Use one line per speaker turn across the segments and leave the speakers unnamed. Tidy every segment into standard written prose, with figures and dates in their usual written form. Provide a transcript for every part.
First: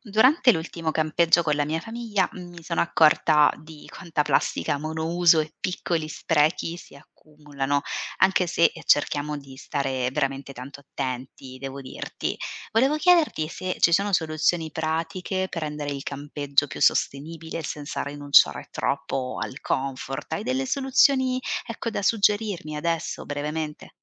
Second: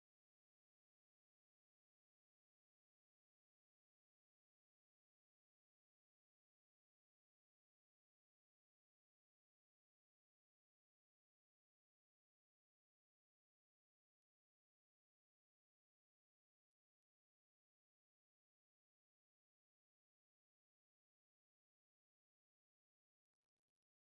Durante l'ultimo campeggio con la mia famiglia mi sono accorta di quanta plastica monouso e piccoli sprechi si accumulano, anche se cerchiamo di stare veramente tanto attenti, devo dirti. Volevo chiederti se ci sono soluzioni pratiche per rendere il campeggio più sostenibile senza rinunciare troppo al comfort. Hai delle soluzioni, ecco, da suggerirmi adesso brevemente?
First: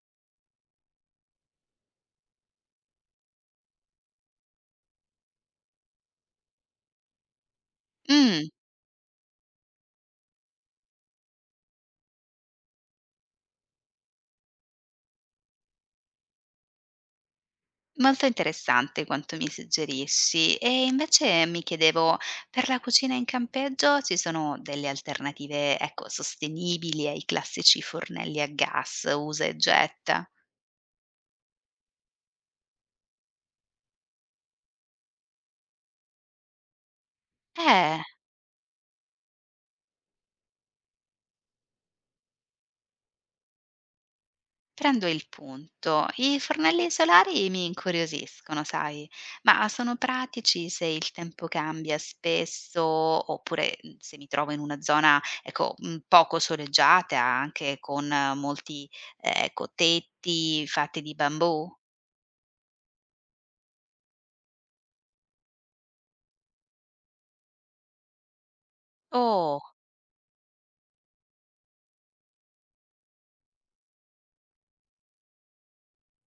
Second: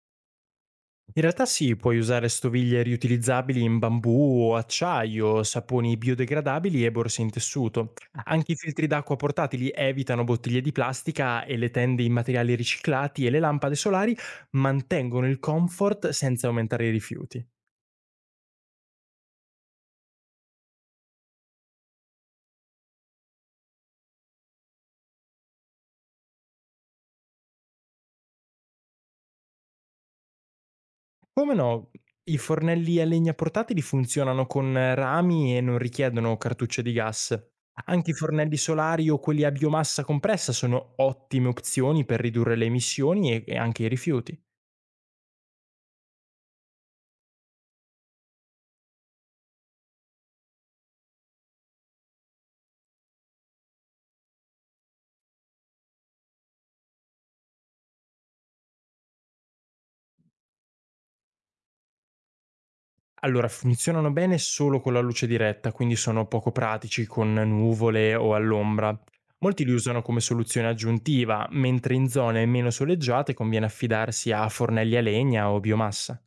In realtà sì, puoi usare stoviglie riutilizzabili in bambù o acciaio, saponi biodegradabili e borse in tessuto. Ah,
Mm.
anche i filtri d'acqua portatili evitano bottiglie di plastica e le tende in materiali riciclati e le lampade solari mantengono il comfort senza aumentare i rifiuti.
Molto interessante quanto mi suggerisci. E invece mi chiedevo, per la cucina in campeggio ci sono delle alternative, ecco, sostenibili ai classici fornelli a gas, usa e getta?
Come no, i fornelli a legna portatili funzionano con rami e non richiedono cartucce di gas.
Eh.
Anche i fornelli solari o quelli a biomassa compressa sono ottime opzioni per ridurre le emissioni e anche i rifiuti.
Prendo il punto. I fornelli solari mi incuriosiscono, sai, ma sono pratici se il tempo cambia spesso oppure, se mi trovo in una zona, ecco, poco soleggiata, anche con molti, ecco, tetti fatti di bambù?
Allora, funzionano bene solo con la luce diretta, quindi sono poco pratici con nuvole o all'ombra.
Oh.
Molti li usano come soluzione aggiuntiva, mentre in zone meno soleggiate conviene affidarsi a fornelli a legna o biomassa.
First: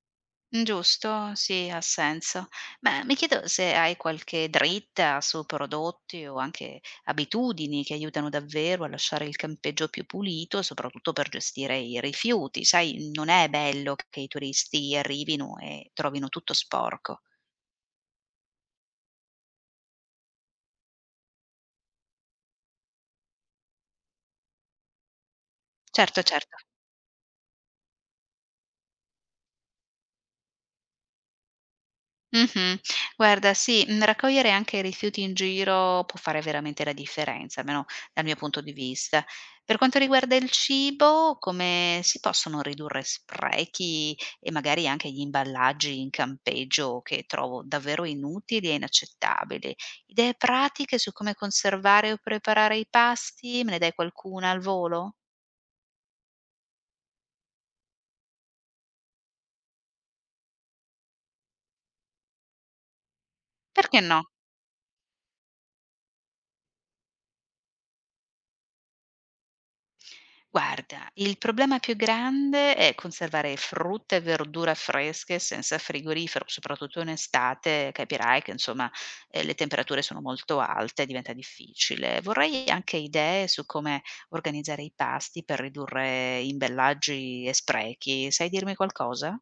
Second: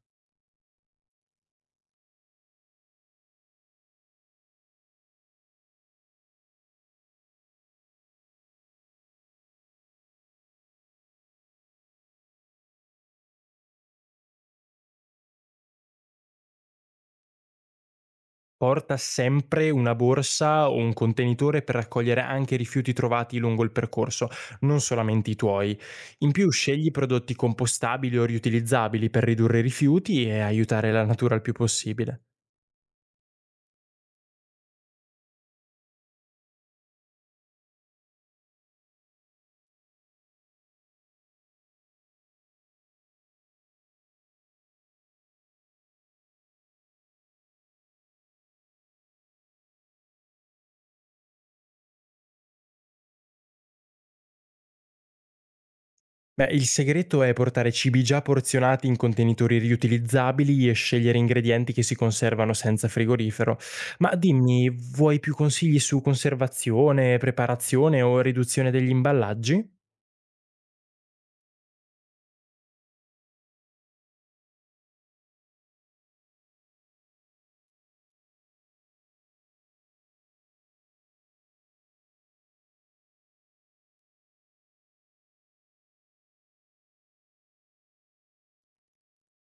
Giusto, sì, ha senso. Ma mi chiedo se hai qualche dritta su prodotti o anche abitudini che aiutano davvero a lasciare il campeggio più pulito, soprattutto per gestire i rifiuti. Sai, non è bello che i turisti arrivino e trovino tutto sporco.
Porta sempre una borsa o un contenitore per raccogliere anche i rifiuti trovati lungo il percorso, non solamente i tuoi.
Certo,
In più
certo.
scegli prodotti compostabili o riutilizzabili per ridurre i rifiuti e aiutare la natura il più possibile.
Mh-mh. Guarda sì, raccogliere anche i rifiuti in giro può fare veramente la differenza, almeno dal mio punto di vista. Per quanto riguarda il cibo, come si possono ridurre sprechi e magari anche gli imballaggi in campeggio che trovo davvero inutili e inaccettabili? Idee pratiche su come conservare o preparare i pasti? Me ne dai qualcuna al volo?
Beh, il segreto è portare cibi già porzionati in contenitori riutilizzabili e scegliere ingredienti che si conservano senza frigorifero.
Perché
Ma
no?
dimmi, vuoi più consigli su conservazione, preparazione o riduzione degli imballaggi?
Guarda, il problema più grande è conservare frutta e verdura fresche senza frigorifero, soprattutto in estate, capirai che insomma le temperature sono molto alte, diventa difficile. Vorrei anche idee su come organizzare i pasti per ridurre imbellaggi e sprechi. Sai dirmi qualcosa?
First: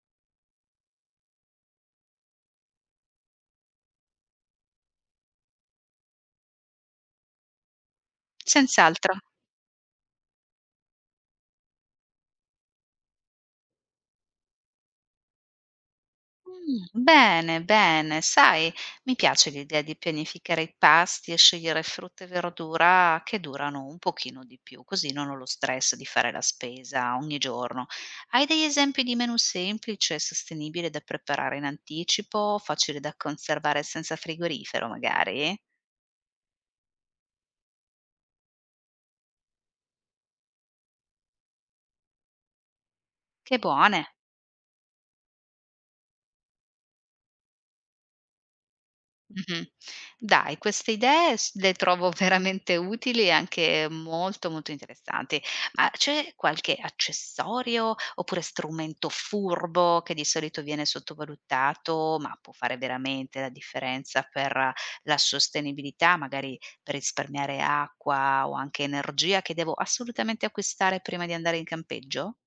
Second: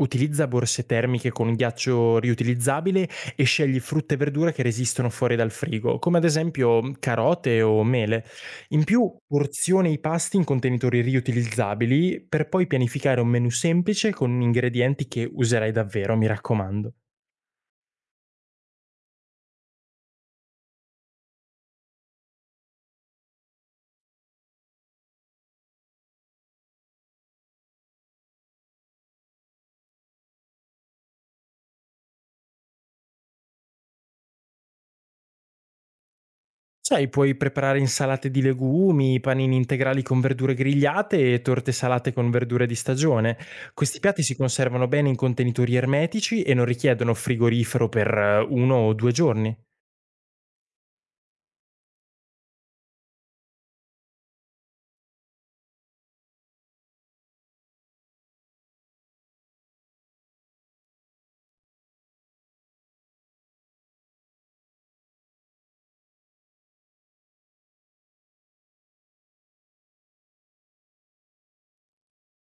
Utilizza borse termiche con ghiaccio riutilizzabile e scegli frutta e verdura che resistono fuori dal frigo, come ad esempio carote o mele. In più,
Senz'altro.
porzione i pasti in contenitori riutilizzabili per poi pianificare un menù semplice con ingredienti che userai davvero, mi raccomando.
Bene, bene. Sai, mi piace l'idea di pianificare i pasti e scegliere frutta e verdura che durano un pochino di più, così non ho lo stress di fare la spesa ogni giorno. Hai degli esempi di menù semplice e sostenibile da preparare in anticipo, facile da conservare senza frigorifero magari?
Sai, puoi preparare insalate di legumi, panini integrali con verdure grigliate e torte salate con verdure di stagione.
Che
Questi
buone!
piatti si conservano bene in contenitori ermetici e non richiedono frigorifero per uno o due giorni.
Mh-mh. Dai, queste idee s le trovo veramente utili e anche molto, molto interessanti. Ma c'è qualche accessorio oppure strumento furbo che di solito viene sottovalutato, ma può fare veramente la differenza per la sostenibilità, magari per risparmiare acqua o anche energia, che devo assolutamente acquistare prima di andare in campeggio?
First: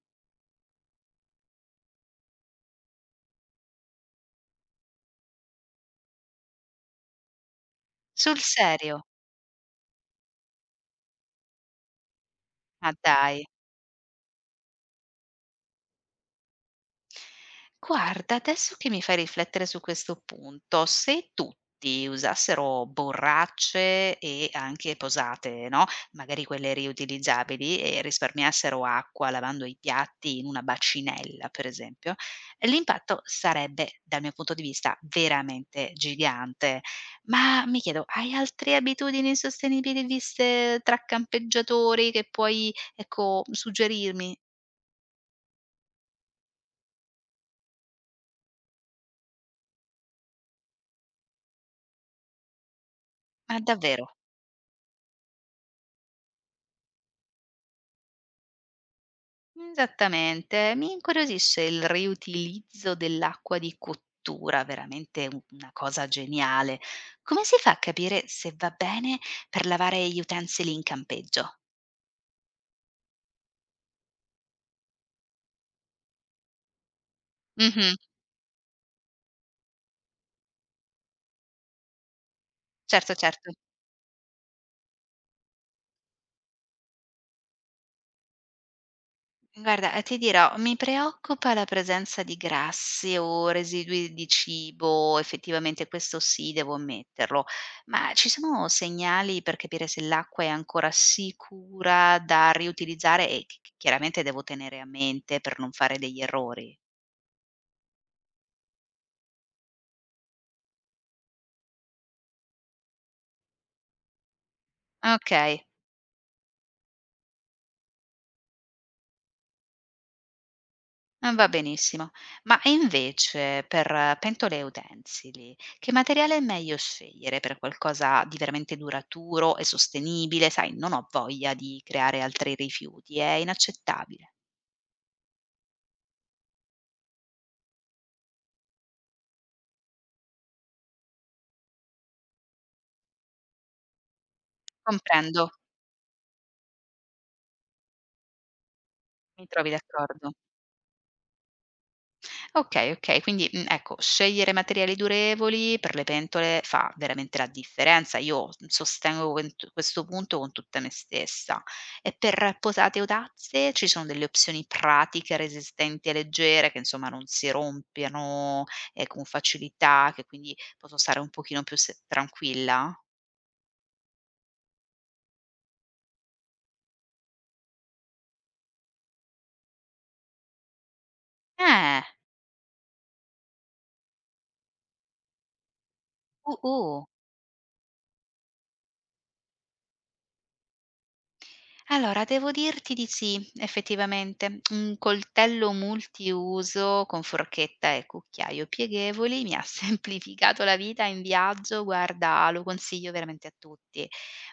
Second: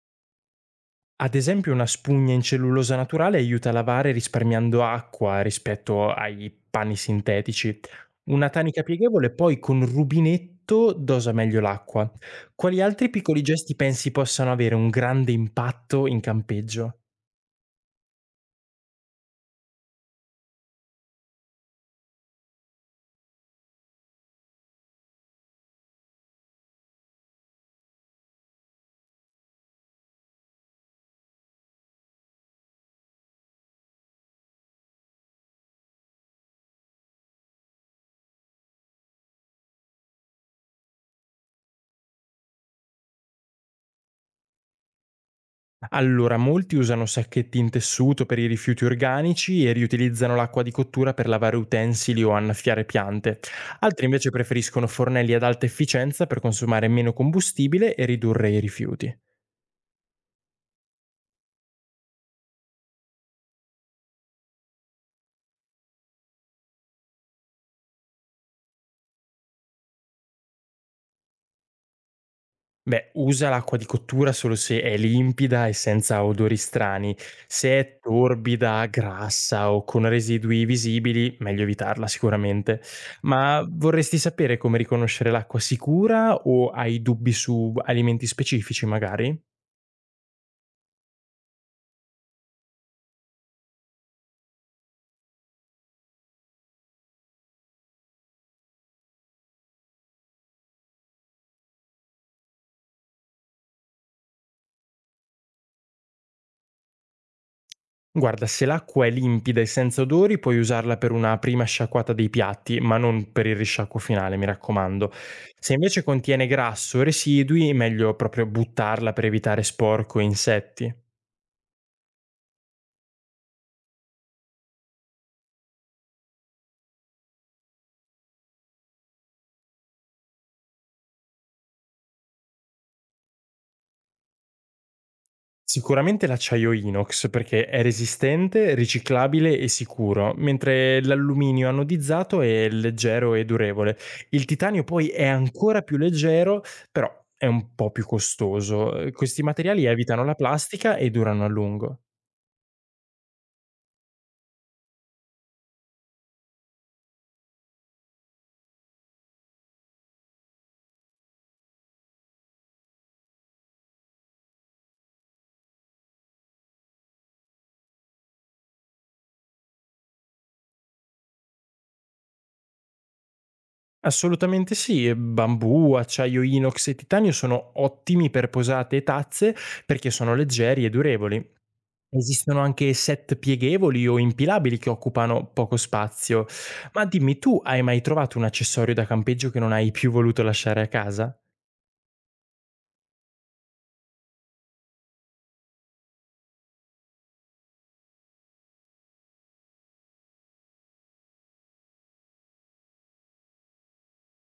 Ad esempio, una spugna in cellulosa naturale aiuta a lavare risparmiando acqua rispetto ai pani sintetici.
Sul
Una tanica
serio?
pieghevole poi con rubinetto dosa meglio l'acqua. Quali
Ma
altri piccoli
dai!
gesti pensi possano avere un grande impatto in campeggio?
Guarda, adesso che mi fai riflettere su questo punto, se tutti usassero borracce e anche posate, no, magari quelle riutilizzabili e risparmiassero acqua lavando i piatti in una bacinella, per esempio, l'impatto sarebbe, dal mio punto di vista, veramente gigante. Ma mi chiedo, hai altre abitudini sostenibili viste tra campeggiatori che puoi, ecco, suggerirmi?
Allora, molti usano sacchetti in tessuto per i rifiuti organici e riutilizzano l'acqua di cottura per lavare utensili o annaffiare piante.
Ma
Altri
davvero?
invece preferiscono fornelli ad alta efficienza per consumare meno combustibile e ridurre i rifiuti.
Esattamente. Mi incuriosisce il riutilizzo dell'acqua di cottura, veramente u una cosa geniale. Come si fa a capire se va bene per lavare gli utensili in campeggio?
Beh, usa l'acqua di cottura solo se è limpida e senza odori strani. Se
Mh-mh,
è torbida, grassa o con residui visibili, meglio evitarla sicuramente.
certo, certo.
Ma vorresti sapere come riconoscere l'acqua sicura o hai dubbi su alimenti specifici magari?
Guarda, ti dirò, mi preoccupa la presenza di grassi o residui di cibo, effettivamente questo sì, devo ammetterlo. Ma ci sono segnali per capire se l'acqua è ancora sicura da riutilizzare e che chiaramente devo tenere a mente per non fare degli errori?
Guarda, se l'acqua è limpida e senza odori, puoi usarla per una prima sciacquata dei piatti, ma non per il risciacquo finale, mi raccomando.
Okay.
Se invece contiene grasso o residui, meglio proprio buttarla per evitare sporco e insetti.
Va benissimo. Ma e invece per pentole e utensili, che materiale è meglio scegliere per qualcosa di veramente duraturo e sostenibile? Sai, non ho voglia di creare altri rifiuti, è inaccettabile.
Sicuramente l'acciaio inox perché è resistente, riciclabile e sicuro, mentre l'alluminio anodizzato è leggero e durevole. Il titanio poi è
Comprendo,
ancora più leggero, però è un po' più costoso. Questi
mi trovi
materiali evitano
d'accordo.
la plastica e durano a lungo.
Okay, okay, quindi, ecco, scegliere materiali durevoli per le pentole fa veramente la differenza. Io, sostengo quent questo punto con tutta me stessa. E per posate o tazze ci sono delle opzioni pratiche, resistenti e leggere, che insomma non si rompiano, con facilità, che quindi posso stare un pochino più se tranquilla?
Assolutamente sì, e bambù, acciaio inox e titanio sono ottimi per posate e tazze perché sono leggeri e durevoli.
Eh,
Esistono anche set pieghevoli o impilabili che occupano poco spazio.
uh-uh.
Ma dimmi, tu hai mai trovato un accessorio da campeggio che non hai più voluto lasciare a casa?
Allora, devo dirti di sì, effettivamente. Un coltello multiuso con forchetta e cucchiaio pieghevoli mi ha semplificato la vita in viaggio, guarda, lo consiglio veramente a tutti.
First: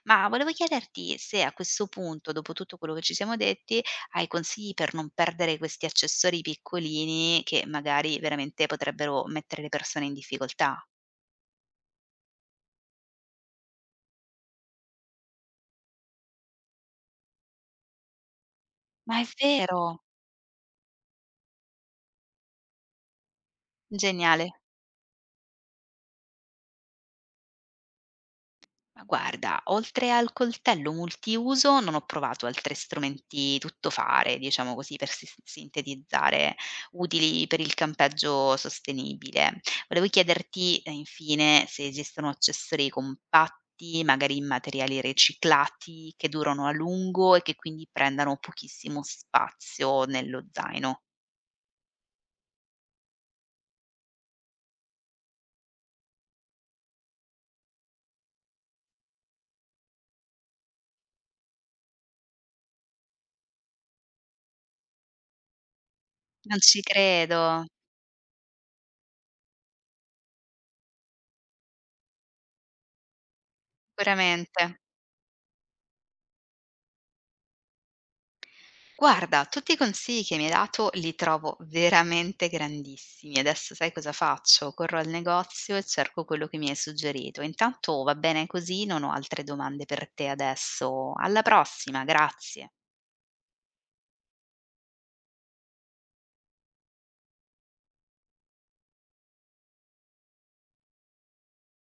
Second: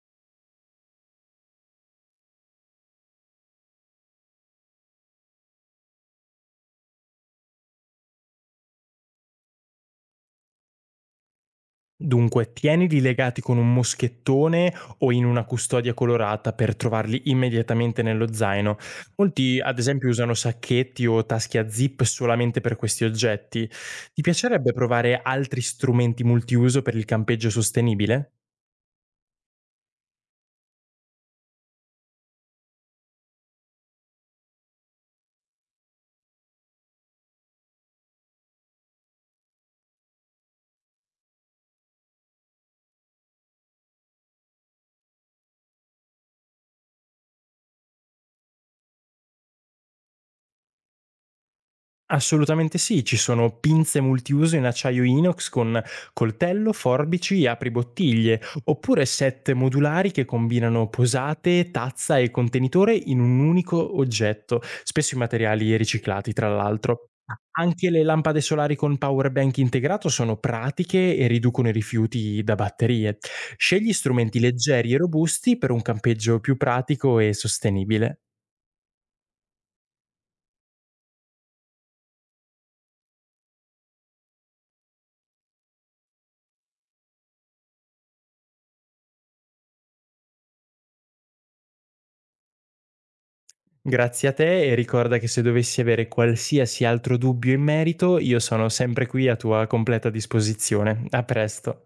Ma volevo chiederti se a questo punto, dopo tutto quello che ci siamo detti, hai consigli per non perdere questi accessori piccolini che magari veramente potrebbero mettere le persone in difficoltà.
Dunque, tienili legati con un moschettone o in una custodia colorata per trovarli immediatamente nello zaino.
Ma è
Molti, ad
vero,
esempio, usano sacchetti o tasche a zip solamente per questi oggetti. Ti
geniale.
piacerebbe provare altri strumenti multiuso per il campeggio sostenibile?
Ma guarda, oltre al coltello multiuso non ho provato altri strumenti tuttofare, diciamo così, per sintetizzare, utili per il campeggio sostenibile. Volevo chiederti, infine, se esistono accessori compatti, magari in materiali riciclati, che durano a lungo e che quindi prendano pochissimo spazio nello zaino.
Assolutamente sì, ci sono pinze multiuso in acciaio inox con coltello, forbici e apribottiglie, oppure set modulari che combinano posate, tazza e contenitore in un unico oggetto, spesso in materiali riciclati tra
Non ci
l'altro.
credo,
Anche le lampade solari con power bank integrato sono pratiche e riducono i rifiuti da batterie. Scegli strumenti
sicuramente.
leggeri e robusti per un campeggio più pratico e sostenibile.
Guarda, tutti i consigli che mi hai dato li trovo veramente grandissimi. Adesso sai cosa faccio? Corro al negozio e cerco quello che mi hai suggerito. Intanto va bene così, non ho altre domande per te adesso. Alla prossima, grazie.
Grazie a te e ricorda che se dovessi avere qualsiasi altro dubbio in merito, io sono sempre qui a tua completa disposizione. A presto.